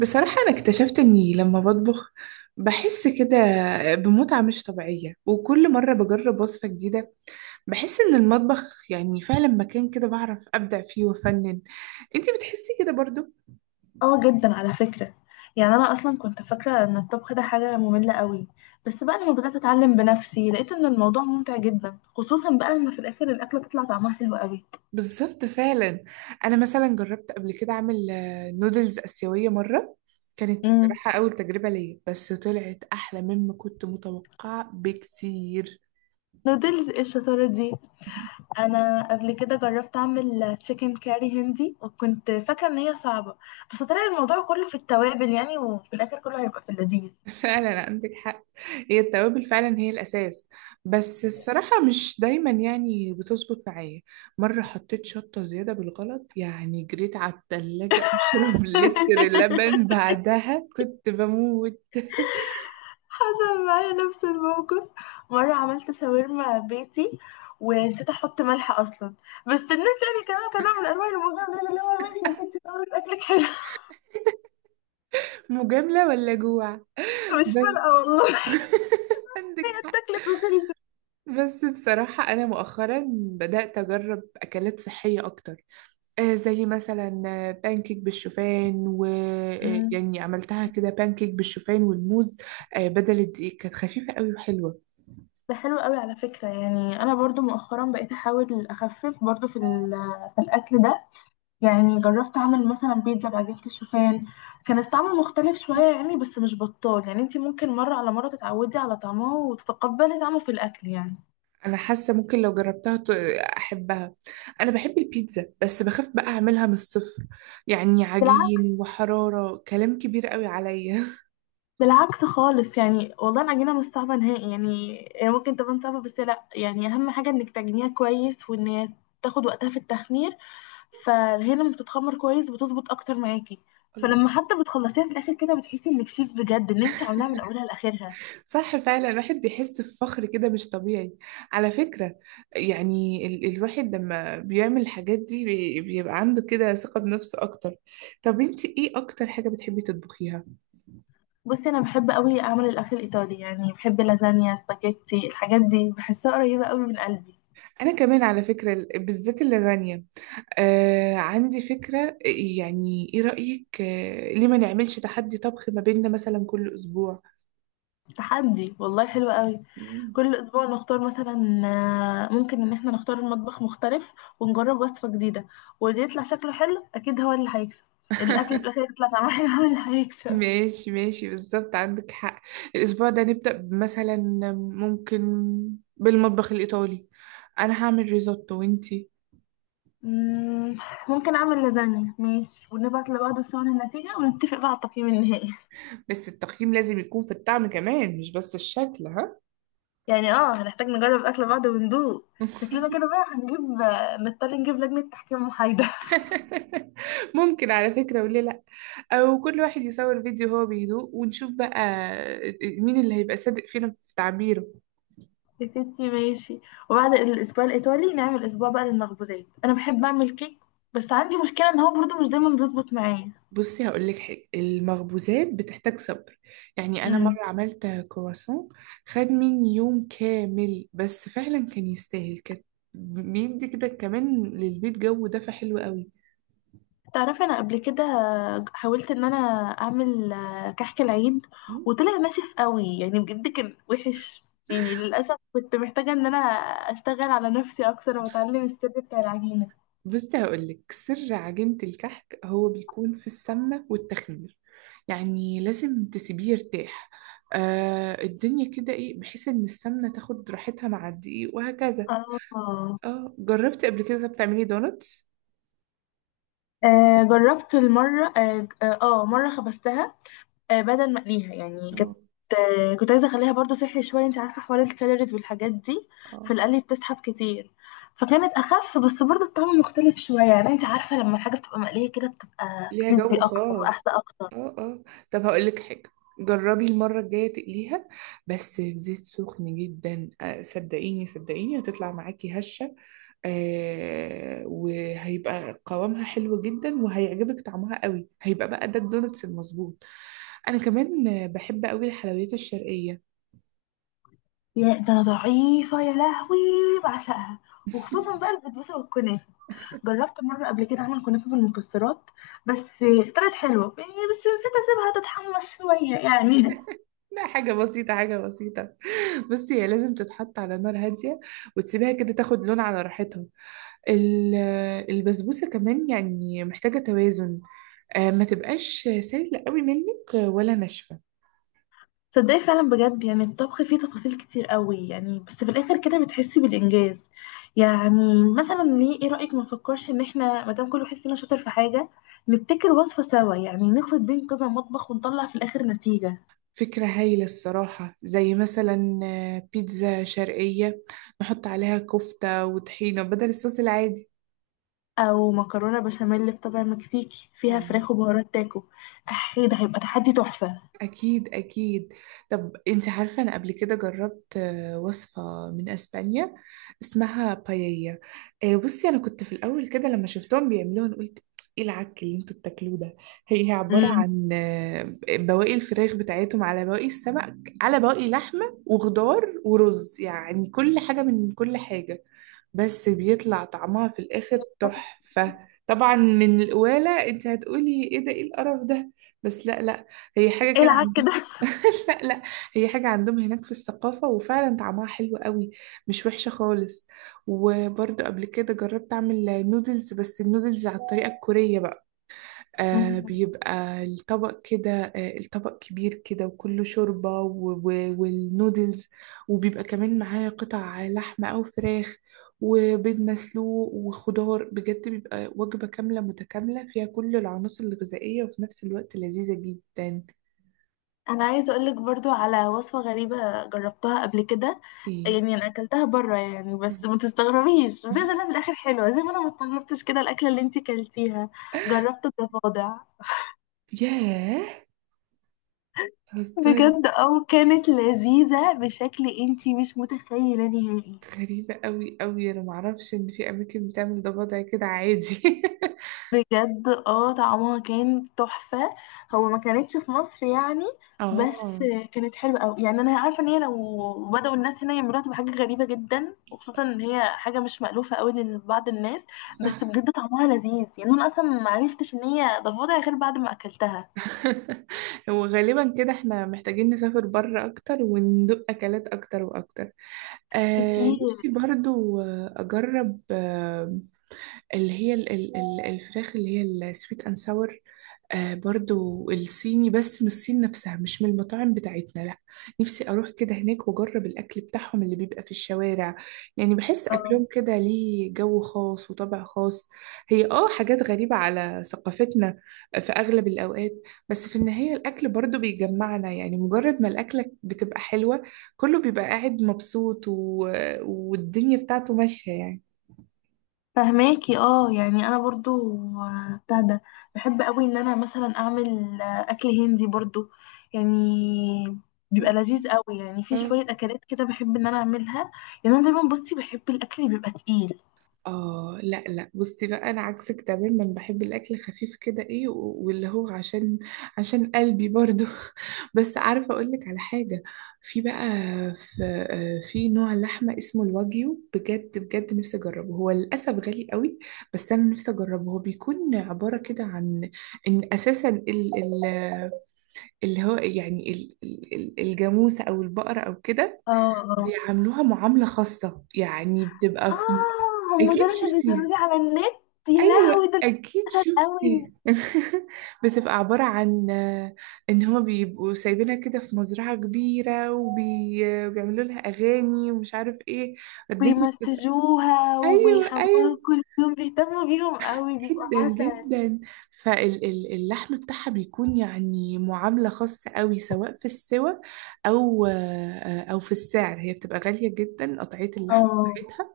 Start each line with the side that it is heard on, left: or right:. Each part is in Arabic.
right: بصراحة أنا اكتشفت إني لما بطبخ بحس كده بمتعة مش طبيعية، وكل مرة بجرب وصفة جديدة بحس إن المطبخ فعلا مكان كده بعرف أبدع فيه وأفنن. أنتي بتحسي كده برضو؟
left: اه جدا على فكرة. يعني انا اصلا كنت فاكرة ان الطبخ ده حاجة مملة قوي. بس بقى لما بدأت اتعلم بنفسي لقيت ان الموضوع ممتع جدا، خصوصا بقى لما في الاخر الاكلة تطلع طعمها حلو قوي.
right: بالظبط فعلا. أنا مثلا جربت قبل كده أعمل نودلز آسيوية مرة، كانت
left: امم.
right: الصراحة أول تجربة ليا بس طلعت أحلى مما كنت متوقعة بكثير.
left: نودلز ايه الشطارة دي. انا قبل كده جربت اعمل تشيكن كاري هندي، وكنت فاكرة ان هي صعبة. بس طلع الموضوع كله في التوابل يعني، وفي الاخر كله هيبقى في اللذيذ.
right: فعلا عندك حق، هي التوابل فعلا هي الأساس، بس الصراحة مش دايما بتظبط معايا. مرة حطيت شطة زيادة بالغلط، يعني جريت على التلاجة أشرب لتر لبن، بعدها كنت بموت.
left: حصل معايا نفس الموقف. مرة عملت شاورما بيتي ونسيت احط ملح اصلا. بس الناس يعني كانوا من انواع المجامله، اللي هو ماشي يا ستي خلاص اكلك حلو.
right: مجاملة ولا جوع؟
left: مش
right: بس
left: فارقه والله.
right: عندك
left: كانت
right: حق.
left: اكلت وخلصت.
right: بس بصراحة أنا مؤخرا بدأت أجرب أكلات صحية أكتر، زي مثلا بانكيك بالشوفان و
left: أمم.
right: عملتها كده بانكيك بالشوفان والموز. بدل الدقيق كانت خفيفة قوي وحلوة.
left: ده حلو قوي على فكرة. يعني أنا برضو مؤخرا بقيت أحاول أخفف برضو في الأكل ده. يعني جربت أعمل مثلا بيتزا بعجينة الشوفان. كان الطعم مختلف شوية يعني، بس مش بطال. يعني انتي ممكن مرة على مرة تتعودي على طعمه وتتقبلي طعمه في الأكل يعني.
right: انا حاسة ممكن لو جربتها احبها. انا بحب البيتزا بس بخاف بقى اعملها من الصفر، يعني عجين وحرارة كلام كبير قوي عليا.
left: بالعكس خالص. يعني والله العجينة مش صعبة نهائي. يعني هي ممكن تبان صعبة، بس لا، يعني أهم حاجة إنك تعجنيها كويس، وإن هي تاخد وقتها في التخمير. فهي لما بتتخمر كويس بتظبط أكتر معاكي. فلما حتى بتخلصيها في الآخر كده بتحسي إنك شيف بجد، إن أنت عاملاها من أولها لآخرها.
right: صح، فعلا الواحد بيحس بفخر كده مش طبيعي، على فكرة. يعني ال الواحد لما بيعمل الحاجات دي بيبقى عنده كده ثقة بنفسه أكتر. طب انتي ايه أكتر حاجة بتحبي تطبخيها؟
left: بصي، أنا بحب أوي أعمل الأكل الإيطالي. يعني بحب لازانيا، سباكيتي، الحاجات دي بحسها قريبة أوي من قلبي.
right: أنا كمان على فكرة بالذات اللازانيا. آه، عندي فكرة، ايه رأيك، آه، ليه ما نعملش تحدي طبخ ما بيننا مثلا كل أسبوع؟
left: تحدي والله حلو قوي.
right: مم.
left: كل اسبوع نختار مثلا، ممكن ان احنا نختار مطبخ مختلف ونجرب وصفة جديدة. واللي يطلع شكله حلو اكيد هو اللي هيكسب. الاكلة في الاخر يطلع طعمها حلو هو اللي هيكسب.
right: ماشي ماشي، بالظبط عندك حق. الأسبوع ده نبدأ مثلا، ممكن، بالمطبخ الإيطالي. أنا هعمل ريزوتو وإنتي؟
left: مم، ممكن اعمل لازانيا ماشي، ونبعت لبعض صور النتيجة، ونتفق بقى على التقييم النهائي.
right: بس التقييم لازم يكون في الطعم كمان، مش بس الشكل، ها.
left: يعني هنحتاج نجرب اكل بعض وندوق. شكلنا كده بقى هنجيب آه، نضطر نجيب لجنة تحكيم محايدة.
right: ممكن على فكرة، وليه لأ؟ أو كل واحد يصور فيديو هو بيدوق ونشوف بقى مين اللي هيبقى صادق فينا في تعبيره.
left: يا ستي ماشي. وبعد الاسبوع الايطالي نعمل اسبوع بقى للمخبوزات. انا بحب اعمل كيك، بس عندي مشكله ان هو برضو مش دايما بيظبط معايا.
right: بصي هقول لك حاجه، المخبوزات بتحتاج صبر. يعني انا
left: امم.
right: مره عملت كرواسون، خد مني يوم كامل، بس فعلا كان يستاهل، كان بيدي كده كمان للبيت جو دفى حلو قوي.
left: تعرفي، انا قبل كده حاولت ان انا اعمل كحك العيد،
right: مم.
left: وطلع ناشف قوي. يعني بجد كان وحش. يعني للاسف كنت محتاجه ان انا اشتغل على نفسي اكتر، واتعلم السر بتاع العجينه.
right: بصي هقول لك سر عجينه الكحك، هو بيكون في السمنه والتخمير، يعني لازم تسيبيه يرتاح. آه، الدنيا كده ايه، بحيث ان السمنه تاخد راحتها مع الدقيق وهكذا.
left: اه،
right: اه، جربتي قبل كده بتعملي دونتس؟
left: جربت المره اه آه، آه، مرة خبزتها، بدل ما اقليها. يعني كنت عايزه اخليها برضو صحي شويه. انت عارفه حوار الكالوريز والحاجات دي. في
right: اه،
left: القلي بتسحب كتير، فكانت اخف. بس برضو الطعم مختلف شويه. يعني انت عارفه، لما الحاجه بتبقى مقليه كده بتبقى
right: ليها
left: كريسبي
right: جو
left: اكتر واحلى
right: خاص.
left: اكتر.
right: اه اه. طب هقول لك حاجة، جربي المرة الجاية تقليها بس في زيت سخن جدا. صدقيني هتطلع معاكي هشة. وهيبقى قوامها حلو جدا وهيعجبك طعمها قوي، هيبقى بقى ده الدونتس المظبوط. انا كمان بحب قوي الحلويات الشرقية.
left: يا ده، انا ضعيفه يا لهوي. بعشقها، وخصوصا بقى البسبوسه والكنافه. جربت مره قبل كده اعمل كنافه بالمكسرات. بس طلعت حلوه يعني، بس نسيت اسيبها تتحمص شويه يعني.
right: لا، حاجة بسيطة. بصي هي لازم تتحط على نار هادية وتسيبها كده تاخد لون على راحتها. ال- البسبوسة كمان محتاجة توازن، ما تبقاش سايلة قوي منك ولا ناشفة.
left: تصدقي، فعلا بجد يعني الطبخ فيه تفاصيل كتير قوي، يعني بس في الاخر كده بتحسي بالانجاز. يعني مثلا، ليه، ايه رايك ما نفكرش ان احنا ما دام كل واحد فينا شاطر في حاجه نبتكر وصفه سوا؟ يعني نخلط بين كذا مطبخ ونطلع في الاخر نتيجه.
right: فكرة هايلة الصراحة، زي مثلا بيتزا شرقية نحط عليها كفتة وطحينة بدل الصوص العادي.
left: او مكرونه بشاميل بطبع مكسيكي فيها
right: اه،
left: فراخ وبهارات تاكو. احي، ده هيبقى تحدي تحفه.
right: أكيد أكيد. طب أنت عارفة، أنا قبل كده جربت وصفة من أسبانيا اسمها بايية. بصي أنا كنت في الأول كده لما شفتهم بيعملوها أنا قلت إيه العك اللي أنتوا بتاكلوه ده. هي عبارة
left: امم.
right: عن بواقي الفراخ بتاعتهم على بواقي السمك على بواقي لحمة وخضار ورز، يعني كل حاجة من كل حاجة، بس بيطلع طعمها في الآخر تحفة. طبعا من القوالة أنت هتقولي إيه ده، إيه القرف ده، بس لا لا، هي حاجة
left: ايه
right: كده
left: العك ده؟
right: عندهم. لا لا، هي حاجة عندهم هناك في الثقافة، وفعلا طعمها حلو قوي، مش وحشة خالص. وبرضه قبل كده جربت أعمل نودلز، بس النودلز على الطريقة الكورية بقى. بيبقى الطبق كده، الطبق كبير كده وكله شوربة والنودلز، وبيبقى كمان معاه قطع لحمة أو فراخ وبيض مسلوق وخضار. بجد بيبقى وجبة كاملة متكاملة فيها كل العناصر الغذائية، وفي نفس الوقت لذيذة جدا.
left: انا عايزه اقولك برضو على وصفه غريبه جربتها قبل كده.
right: ايه؟
left: يعني انا اكلتها بره يعني، بس ما تستغربيش، بس زي ما انا في الاخر حلوه، زي ما انا ما استغربتش كده الاكله اللي انتي كلتيها. جربت الضفادع.
right: ياه، بتهزري؟
left: بجد اه، كانت لذيذه بشكل انتي مش متخيله نهائي.
right: غريبة قوي قوي، انا معرفش ان في اماكن بتعمل ده وضع كده عادي.
left: بجد اه، طعمها كان تحفة. هو ما كانتش في مصر يعني، بس
right: اه
left: كانت حلوة أوي. يعني أنا عارفة إن هي لو بدأوا الناس هنا يعملوها تبقى حاجة غريبة جدا، وخصوصا إن هي حاجة مش مألوفة أوي لبعض الناس. بس
right: صح.
left: بجد طعمها لذيذ. يعني أنا أصلا ما عرفتش إن هي ضفادع غير بعد ما أكلتها.
right: هو غالبا كده احنا محتاجين نسافر بره اكتر وندوق اكلات اكتر واكتر. آه،
left: كتير.
right: نفسي برضو اجرب اللي هي الفراخ اللي هي السويت اند ساور. آه، برضو الصيني بس من الصين نفسها، مش من المطاعم بتاعتنا لا. نفسي اروح كده هناك واجرب الاكل بتاعهم اللي بيبقى في الشوارع. يعني بحس
left: اه.
right: اكلهم كده ليه جو خاص وطبع خاص. هي اه حاجات غريبة على ثقافتنا في اغلب الاوقات، بس في النهاية الاكل برضو بيجمعنا، يعني مجرد ما الاكلة بتبقى حلوة كله بيبقى قاعد مبسوط والدنيا بتاعته ماشية يعني.
left: فهماكي. اه. يعني انا برضو بتاع ده. بحب قوي ان انا مثلا اعمل آه، اكل هندي برضو. يعني بيبقى لذيذ قوي. يعني في
right: اه
left: شويه اكلات كده بحب ان انا اعملها. يعني انا دايما بصي بحب الاكل اللي بيبقى تقيل.
right: اه. لا لا، بصي بقى انا عكسك تماما، بحب الاكل خفيف كده، واللي هو عشان قلبي برضو. بس عارفه اقول لك على حاجه، في بقى في آه، في نوع لحمه اسمه الواجيو، بجد بجد نفسي اجربه، هو للاسف غالي قوي، بس انا نفسي اجربه. هو بيكون عباره كده عن ان اساسا ال ال اللي هو الجاموسه او البقره او كده
left: اه. اه.
right: بيعاملوها معامله خاصه، يعني بتبقى
left: اه،
right: في.
left: هم
right: اكيد
left: دول اللي
right: شفتيها،
left: بيظهروا لي على النت. يا لهوي
right: ايوه
left: دول
right: اكيد
left: قوي.
right: شفتي. بتبقى عباره عن ان هما بيبقوا سايبينها كده في مزرعه كبيره وبيعملوا لها اغاني ومش عارف ايه، الدنيا بتبقى.
left: بيمسجوها
right: ايوه
left: وبيحموها
right: ايوه،
left: كل يوم، بيهتموا بيهم قوي، بيبقوا
right: جدا
left: عسل.
right: جدا. فاللحم بتاعها بيكون يعني معامله خاصه قوي، سواء في السوى او في السعر، هي بتبقى غاليه جدا قطعيه اللحم
left: اه.
right: بتاعتها.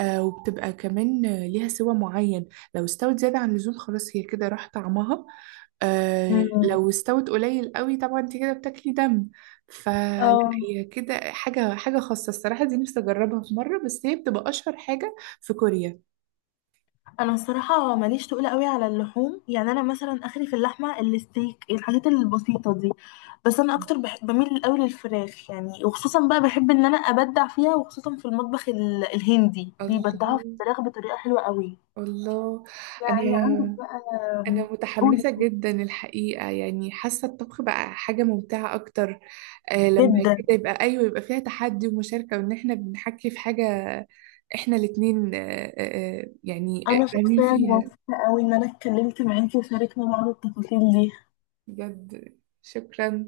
right: وبتبقى كمان ليها سوى معين، لو استوت زيادة عن اللزوم خلاص هي كده راح طعمها. آه
left: أمم.
right: لو استوت قليل قوي طبعا انت كده بتاكلي دم، فلا.
left: اه.
right: هي كده حاجة خاصة الصراحة، دي نفسي أجربها في مرة، بس هي بتبقى أشهر حاجة في كوريا.
left: انا الصراحه ماليش تقول قوي على اللحوم. يعني انا مثلا اخري في اللحمه، الستيك، الحاجات البسيطه دي. بس انا اكتر بحب، بميل قوي للفراخ. يعني وخصوصا بقى بحب ان انا ابدع فيها، وخصوصا في المطبخ الهندي
right: الله
left: بيبدعوا في الفراخ بطريقه حلوه قوي.
right: الله. أنا
left: يعني عندك بقى.
right: أنا
left: قولي.
right: متحمسة جدا الحقيقة، يعني حاسة الطبخ بقى حاجة ممتعة أكتر. آه، لما
left: جدا.
right: كده يبقى أيوة، يبقى فيها تحدي ومشاركة وإن إحنا بنحكي في حاجة إحنا الاتنين. يعني
left: انا
right: فاهمين
left: شخصيا
right: فيها.
left: مبسوطه قوي ان انا اتكلمت معاكي، وشاركنا بعض التفاصيل دي.
right: بجد شكرا.